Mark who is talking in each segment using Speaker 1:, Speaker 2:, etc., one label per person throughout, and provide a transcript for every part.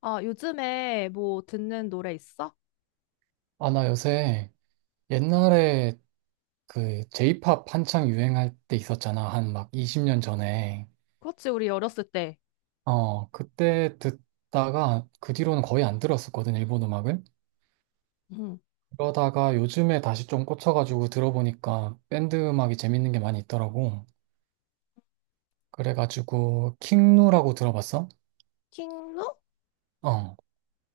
Speaker 1: 아, 요즘에 뭐 듣는 노래 있어?
Speaker 2: 아, 나 요새 옛날에 그 J-pop 한창 유행할 때 있었잖아. 한 막 20년 전에.
Speaker 1: 그렇지, 우리 어렸을 때.
Speaker 2: 어, 그때 듣다가 그 뒤로는 거의 안 들었었거든, 일본 음악을.
Speaker 1: 응.
Speaker 2: 그러다가 요즘에 다시 좀 꽂혀가지고 들어보니까 밴드 음악이 재밌는 게 많이 있더라고. 그래가지고 킹누라고 들어봤어?
Speaker 1: 킹누?
Speaker 2: 어,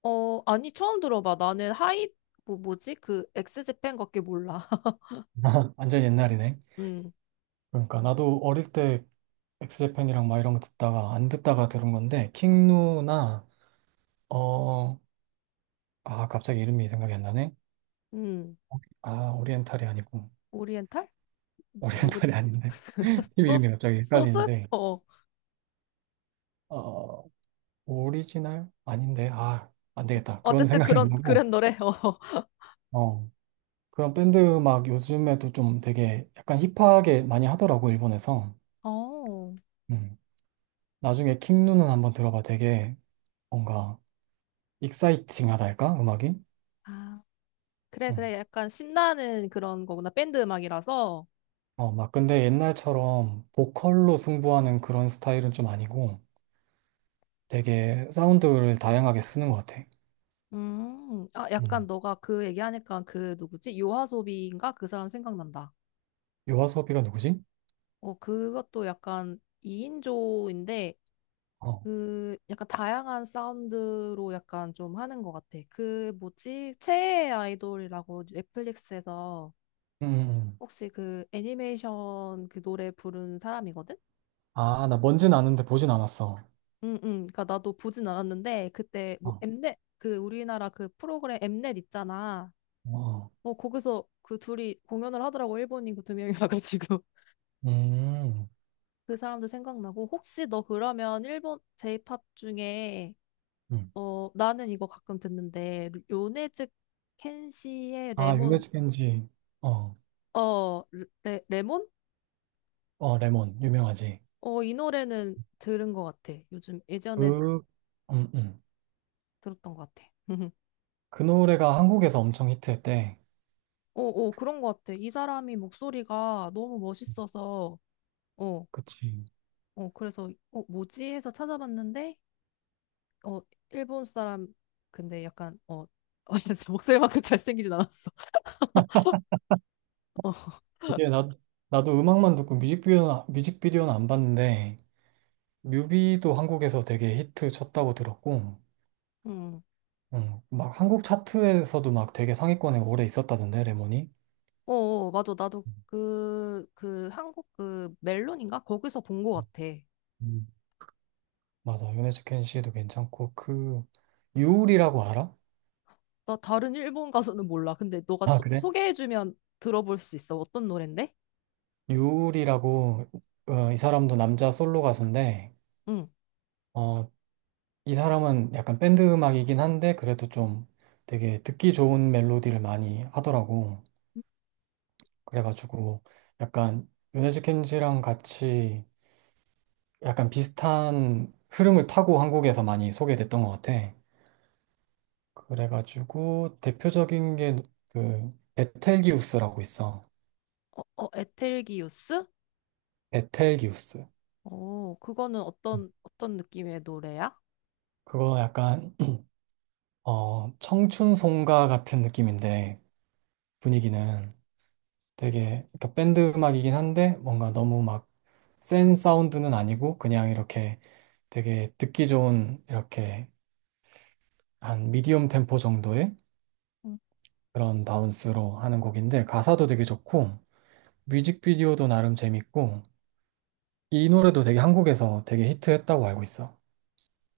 Speaker 1: 어, 아니, 처음 들어봐. 나는 뭐, 뭐지? 그, 엑스제팬밖에 몰라.
Speaker 2: 완전 옛날이네.
Speaker 1: 응,
Speaker 2: 그러니까 나도 어릴 때 엑스제팬이랑 막 이런 거 듣다가 안 듣다가 들은 건데 킹누나 어, 아, 갑자기 이름이 생각이 안 나네.
Speaker 1: 응.
Speaker 2: 아, 오리엔탈이 아니고,
Speaker 1: 오리엔탈? 뭐,
Speaker 2: 오리엔탈이
Speaker 1: 누구지?
Speaker 2: 아닌데. 팀 이름이
Speaker 1: 소스?
Speaker 2: 갑자기
Speaker 1: 소스?
Speaker 2: 헷갈리는데,
Speaker 1: 어. 어.
Speaker 2: 어, 오리지널? 아닌데, 아, 안 되겠다. 그건
Speaker 1: 어쨌든
Speaker 2: 생각이 안
Speaker 1: 그런,
Speaker 2: 나고,
Speaker 1: 그런 노래.
Speaker 2: 어, 그런 밴드 막 요즘에도 좀 되게 약간 힙하게 많이 하더라고, 일본에서.
Speaker 1: 어. 어.
Speaker 2: 음. 나중에 킹누는 한번 들어봐. 되게 뭔가 익사이팅하다 할까? 음악이?
Speaker 1: 아, 그래, 그래.
Speaker 2: 음.
Speaker 1: 약간 신나는 그런 거구나. 밴드 음악이라서.
Speaker 2: 어, 막 근데 옛날처럼 보컬로 승부하는 그런 스타일은 좀 아니고 되게 사운드를 다양하게 쓰는 것 같아.
Speaker 1: 아, 약간
Speaker 2: 음.
Speaker 1: 너가 그 얘기하니까 그 누구지? 요하소비인가? 그 사람 생각난다.
Speaker 2: 요아소비가 누구지?
Speaker 1: 어, 그것도 약간 2인조인데,
Speaker 2: 어,
Speaker 1: 그, 약간 다양한 사운드로 약간 좀 하는 것 같아. 그, 뭐지? 최애 아이돌이라고 넷플릭스에서
Speaker 2: 음.
Speaker 1: 혹시 그 애니메이션 그 노래 부른 사람이거든?
Speaker 2: 아, 나 뭔지는 아는데 보진 않았어.
Speaker 1: 응, 응. 그니까 나도 보진 않았는데, 그때 뭐
Speaker 2: 어,
Speaker 1: 엠넷, 그 우리나라 그 프로그램 엠넷 있잖아.
Speaker 2: 어,
Speaker 1: 어, 거기서 그 둘이 공연을 하더라고. 일본인 그 두 명이 와가지고.
Speaker 2: 음,
Speaker 1: 그 사람도 생각나고, 혹시 너 그러면 일본 제이팝 중에,
Speaker 2: 음.
Speaker 1: 어, 나는 이거 가끔 듣는데, 요네즈 켄시의
Speaker 2: 아, 유네
Speaker 1: 레몬,
Speaker 2: 스겐지 어,
Speaker 1: 어, 레몬?
Speaker 2: 어, 레몬, 유명하지.
Speaker 1: 어, 이 노래는 들은 것 같아. 요즘 예전에
Speaker 2: 그, 음, 음.
Speaker 1: 들었던 것 같아.
Speaker 2: 그 노래가 한국에서 엄청 히트했대.
Speaker 1: 어, 어, 그런 것 같아. 이 사람이 목소리가 너무 멋있어서, 어,
Speaker 2: 그치.
Speaker 1: 그래서, 뭐지? 해서 찾아봤는데, 어, 일본 사람, 근데 약간, 목소리만큼 잘생기진 않았어. 어,
Speaker 2: 이게 나도 음악만 듣고 뮤직비디오는 안 봤는데, 뮤비도 한국에서 되게 히트 쳤다고 들었고,
Speaker 1: 음.
Speaker 2: 막 한국 차트에서도 막 되게 상위권에 오래 있었다던데, 레몬이.
Speaker 1: 어, 어, 맞아. 나도 그, 한국 그 멜론인가? 거기서 본 것 같아.
Speaker 2: 음, 맞아. 유네즈켄 씨도 괜찮고 그 유울이라고 알아?
Speaker 1: 나 다른 일본 가수는 몰라. 근데 너가
Speaker 2: 아, 그래?
Speaker 1: 소개해주면 들어볼 수 있어. 어떤 노랜데?
Speaker 2: 유울이라고 어, 이 사람도 남자 솔로 가수인데
Speaker 1: 응.
Speaker 2: 어, 이 사람은 약간 밴드 음악이긴 한데 그래도 좀 되게 듣기 좋은 멜로디를 많이 하더라고. 그래가지고 약간 요네즈 켄지랑 같이 약간 비슷한 흐름을 타고 한국에서 많이 소개됐던 것 같아. 그래가지고 대표적인 게 그 베텔기우스라고 있어.
Speaker 1: 어, 어, 에텔기우스?
Speaker 2: 베텔기우스.
Speaker 1: 어, 그거는 어떤, 어떤 느낌의 노래야?
Speaker 2: 그거 약간 어, 청춘송가 같은 느낌인데 분위기는 되게 그러니까 밴드 음악이긴 한데 뭔가 너무 막 센 사운드는 아니고 그냥 이렇게 되게 듣기 좋은 이렇게 한 미디엄 템포 정도의
Speaker 1: 응.
Speaker 2: 그런 바운스로 하는 곡인데 가사도 되게 좋고 뮤직비디오도 나름 재밌고 이 노래도 되게 한국에서 되게 히트했다고 알고 있어.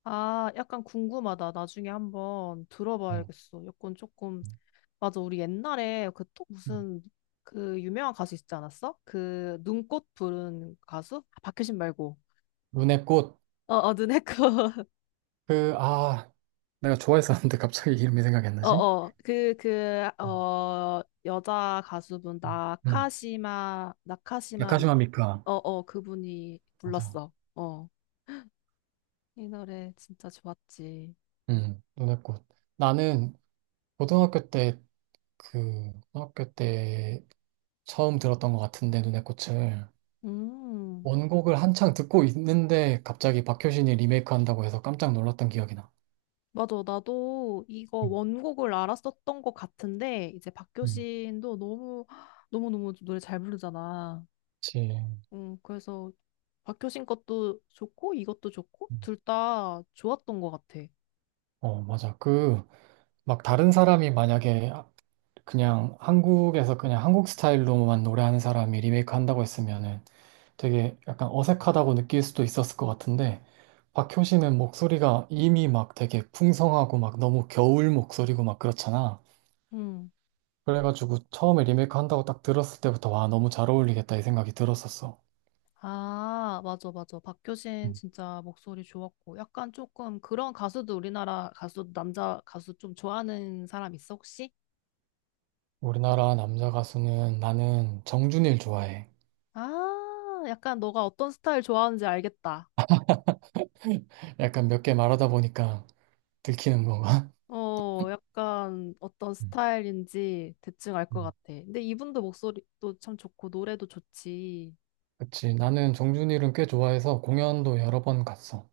Speaker 1: 아, 약간 궁금하다. 나중에 한번
Speaker 2: 음.
Speaker 1: 들어봐야겠어. 약간 조금, 맞아. 우리 옛날에 그 또
Speaker 2: 음.
Speaker 1: 무슨 그 유명한 가수 있지 않았어? 그 눈꽃 부른 가수? 아, 박효신 말고.
Speaker 2: 눈의 꽃.
Speaker 1: 어, 어, 눈의 꽃.
Speaker 2: 그, 아, 내가 좋아했었는데 갑자기 이름이 생각이 안 나지?
Speaker 1: 어어, 그, 그, 여자 가수분,
Speaker 2: 음,
Speaker 1: 나카시마, 나카시마 미.
Speaker 2: 나카시마 미카.
Speaker 1: 어어, 그분이
Speaker 2: 맞아.
Speaker 1: 불렀어. 어이 노래 진짜 좋았지.
Speaker 2: 눈의 꽃. 나는 고등학교 때 그, 고등학교 때 처음 들었던 것 같은데, 눈의 꽃을.
Speaker 1: 음.
Speaker 2: 원곡을 한창 듣고 있는데, 갑자기 박효신이 리메이크 한다고 해서 깜짝 놀랐던 기억이 나.
Speaker 1: 맞아. 나도 이거
Speaker 2: 음,
Speaker 1: 원곡을 알았었던 것 같은데, 이제
Speaker 2: 음,
Speaker 1: 박효신도 너무너무 노래 잘 부르잖아.
Speaker 2: 그치.
Speaker 1: 음, 그래서 박효신 것도 좋고, 이것도 좋고,
Speaker 2: 음,
Speaker 1: 둘 다 좋았던 것 같아.
Speaker 2: 어, 맞아. 그, 막 다른 사람이 만약에 그냥 한국에서 그냥 한국 스타일로만 노래하는 사람이 리메이크 한다고 했으면은 되게 약간 어색하다고 느낄 수도 있었을 것 같은데 박효신은 목소리가 이미 막 되게 풍성하고 막 너무 겨울 목소리고 막 그렇잖아.
Speaker 1: 음.
Speaker 2: 그래가지고 처음에 리메이크 한다고 딱 들었을 때부터 와 너무 잘 어울리겠다 이 생각이 들었었어.
Speaker 1: 아, 맞아, 맞아. 박효신
Speaker 2: 음.
Speaker 1: 진짜 목소리 좋았고. 약간 조금 그런 가수도, 우리나라 가수, 남자 가수 좀 좋아하는 사람 있어, 혹시?
Speaker 2: 우리나라 남자 가수는 나는 정준일 좋아해.
Speaker 1: 아, 약간 너가 어떤 스타일 좋아하는지 알겠다.
Speaker 2: 약간 몇 개 말하다 보니까 들키는 건가?
Speaker 1: 어, 약간 어떤
Speaker 2: 음,
Speaker 1: 스타일인지 대충 알 것
Speaker 2: 음,
Speaker 1: 같아. 근데 이분도 목소리도 참 좋고, 노래도 좋지.
Speaker 2: 그치. 나는 정준일은 꽤 좋아해서 공연도 여러 번 갔어.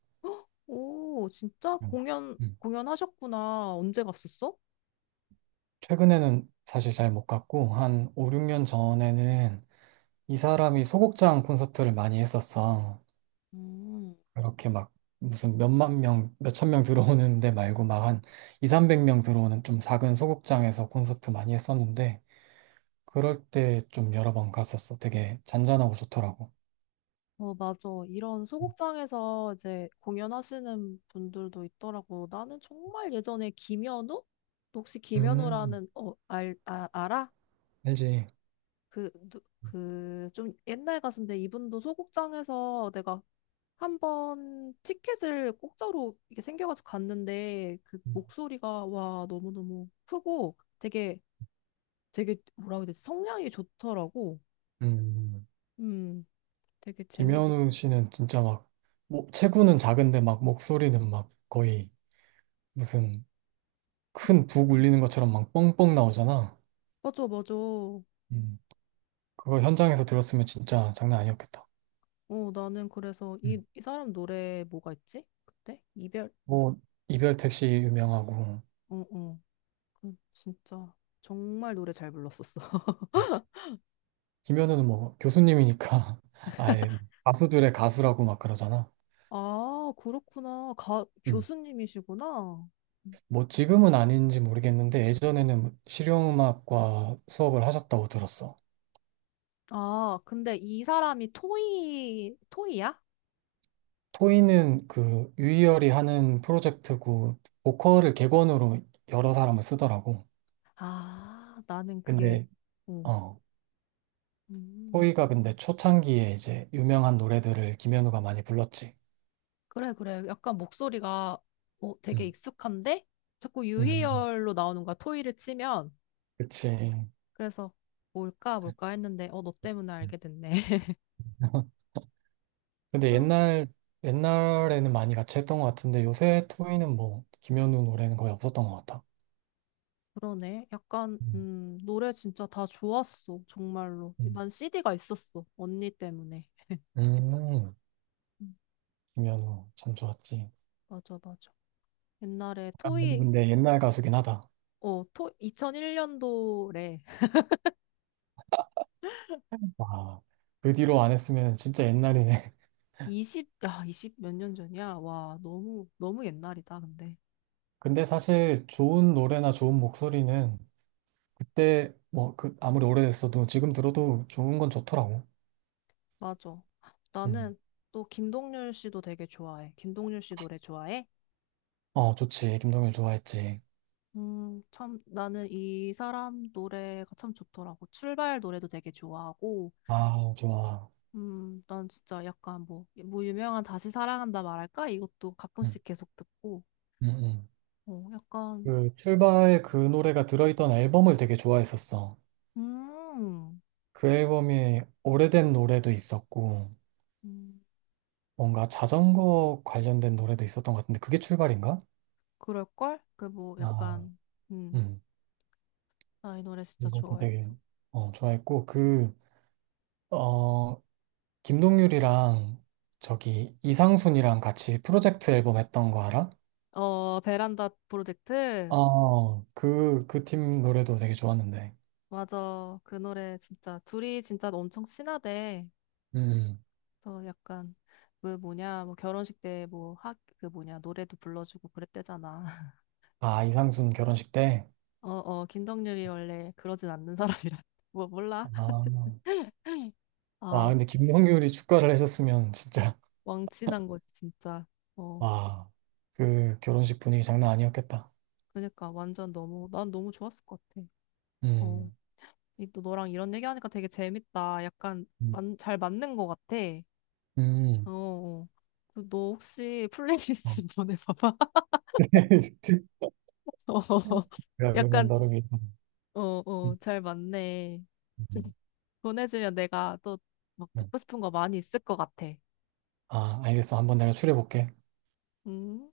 Speaker 1: 오, 진짜
Speaker 2: 음, 음.
Speaker 1: 공연하셨구나. 언제 갔었어?
Speaker 2: 최근에는 사실 잘 못 갔고, 한 5, 6년 전에는 이 사람이 소극장 콘서트를 많이 했었어.
Speaker 1: 음.
Speaker 2: 그렇게 막 무슨 몇만 명, 몇천 명 들어오는 데 말고 막 한 2, 300명 들어오는 좀 작은 소극장에서 콘서트 많이 했었는데 그럴 때 좀 여러 번 갔었어. 되게 잔잔하고 좋더라고.
Speaker 1: 어, 맞아. 이런 소극장에서 이제 공연하시는 분들도 있더라고. 나는 정말 예전에 김현우? 너 혹시
Speaker 2: 음.
Speaker 1: 김현우라는, 어, 알아?
Speaker 2: 알지?
Speaker 1: 그, 좀 옛날 가수인데, 이분도 소극장에서 내가 한번 티켓을 공짜로 이게 생겨가지고 갔는데, 그
Speaker 2: 음.
Speaker 1: 목소리가 와, 너무너무 크고 되게 뭐라고 해야 되지? 성량이 좋더라고.
Speaker 2: 음.
Speaker 1: 음, 되게 재밌어.
Speaker 2: 김현우 씨는 진짜 막 뭐, 체구는 작은데 막 목소리는 막 거의 무슨 큰 북 울리는 것처럼 막 뻥뻥 나오잖아.
Speaker 1: 맞아, 맞아.
Speaker 2: 음. 그거 현장에서 들었으면 진짜 장난 아니었겠다.
Speaker 1: 어, 나는 그래서 이 사람 노래 뭐가 있지? 그때? 이별?
Speaker 2: 뭐 이별 택시 유명하고
Speaker 1: 어, 어. 그 진짜 정말 노래 잘 불렀었어.
Speaker 2: 김현우는 뭐 교수님이니까 아예 뭐 가수들의 가수라고 막 그러잖아.
Speaker 1: 아, 그렇구나.
Speaker 2: 음.
Speaker 1: 교수님이시구나.
Speaker 2: 뭐 지금은 아닌지 모르겠는데 예전에는 실용음악과 수업을 하셨다고 들었어.
Speaker 1: 아, 근데 이 사람이 토이야?
Speaker 2: 토이는 그 유희열이 하는 프로젝트고 보컬을 객원으로 여러 사람을 쓰더라고.
Speaker 1: 아, 나는 그게,
Speaker 2: 근데
Speaker 1: 어.
Speaker 2: 어
Speaker 1: 음,
Speaker 2: 토이가 근데 초창기에 이제 유명한 노래들을 김현우가 많이 불렀지.
Speaker 1: 그래, 그래. 약간 목소리가, 어, 되게
Speaker 2: 음.
Speaker 1: 익숙한데? 자꾸
Speaker 2: 음.
Speaker 1: 유희열로 나오는 거야, 토이를 치면.
Speaker 2: 그치.
Speaker 1: 그래서 뭘까, 뭘까 했는데, 어, 너 때문에 알게 됐네.
Speaker 2: 근데
Speaker 1: 그럼.
Speaker 2: 옛날에는 많이 같이 했던 것 같은데 요새 토이는 뭐, 김현우 노래는 거의 없었던 것 같아.
Speaker 1: 그러네. 약간,
Speaker 2: 음,
Speaker 1: 노래 진짜 다 좋았어. 정말로.
Speaker 2: 음.
Speaker 1: 난 CD가 있었어. 언니 때문에.
Speaker 2: 음,
Speaker 1: 음,
Speaker 2: 김현우 참 좋았지.
Speaker 1: 맞아, 맞아. 옛날에
Speaker 2: 아,
Speaker 1: 토이,
Speaker 2: 근데 옛날 가수긴 하다.
Speaker 1: 어, 2001년도래.
Speaker 2: 와, 그 뒤로 안 했으면 진짜 옛날이네.
Speaker 1: 20, 야, 20 몇 년 전이야? 와, 너무, 너무 옛날이다, 근데.
Speaker 2: 근데 사실 좋은 노래나 좋은 목소리는 그때 뭐 그 아무리 오래됐어도 지금 들어도 좋은 건 좋더라고.
Speaker 1: 맞아.
Speaker 2: 음.
Speaker 1: 나는 또 김동률 씨도 되게 좋아해. 김동률 씨 노래 좋아해?
Speaker 2: 어, 좋지. 김동률 좋아했지.
Speaker 1: 참, 나는 이 사람 노래가 참 좋더라고. 출발 노래도 되게 좋아하고,
Speaker 2: 아, 좋아.
Speaker 1: 난 진짜 약간 뭐, 유명한 다시 사랑한다 말할까? 이것도
Speaker 2: 음,
Speaker 1: 가끔씩 계속 듣고,
Speaker 2: 음, 음.
Speaker 1: 어, 약간,
Speaker 2: 그 출발 그 노래가 들어있던 앨범을 되게 좋아했었어.
Speaker 1: 음,
Speaker 2: 그 앨범에 오래된 노래도 있었고,
Speaker 1: 음,
Speaker 2: 뭔가 자전거 관련된 노래도 있었던 것 같은데, 그게 출발인가?
Speaker 1: 그럴걸? 그 뭐,
Speaker 2: 아,
Speaker 1: 약간, 음,
Speaker 2: 음.
Speaker 1: 나 이 노래 진짜
Speaker 2: 이것도 되게,
Speaker 1: 좋아했어.
Speaker 2: 어, 좋아했고, 그, 어, 김동률이랑 저기 이상순이랑 같이 프로젝트 앨범 했던 거 알아?
Speaker 1: 어, 베란다 프로젝트?
Speaker 2: 어, 그, 그 팀 노래도 되게 좋았는데.
Speaker 1: 맞아. 그 노래 진짜, 둘이 진짜 엄청 친하대.
Speaker 2: 음.
Speaker 1: 그래서 약간, 그 뭐냐, 뭐 결혼식 때 뭐, 그 뭐냐, 노래도 불러주고 그랬대잖아.
Speaker 2: 아, 이상순 결혼식 때?
Speaker 1: 어, 어, 김덕률이 원래 그러진 않는 사람이라. 뭐, 몰라?
Speaker 2: 아, 와,
Speaker 1: 아,
Speaker 2: 근데 김동률이 축가를 해줬으면 진짜
Speaker 1: 왕친한 거지, 진짜. 어,
Speaker 2: 와, 그 결혼식 분위기 장난 아니었겠다.
Speaker 1: 그러니까 완전 너무, 난 너무 좋았을 것 같아. 어,
Speaker 2: 음,
Speaker 1: 이 또 너랑 이런 얘기하니까 되게 재밌다. 약간
Speaker 2: 음,
Speaker 1: 잘 맞는 것 같아. 어,
Speaker 2: 음.
Speaker 1: 어. 그너 혹시
Speaker 2: 어.
Speaker 1: 플레이리스트 좀 보내봐봐. 어,
Speaker 2: 그러면
Speaker 1: 약간,
Speaker 2: 다르게.
Speaker 1: 어, 어,
Speaker 2: 음,
Speaker 1: 잘 맞네. 좀
Speaker 2: 음,
Speaker 1: 보내주면 내가 또 막
Speaker 2: 음.
Speaker 1: 듣고 싶은 거 많이 있을 것 같아.
Speaker 2: 아, 알겠어. 한번 내가 추려볼게.
Speaker 1: 음.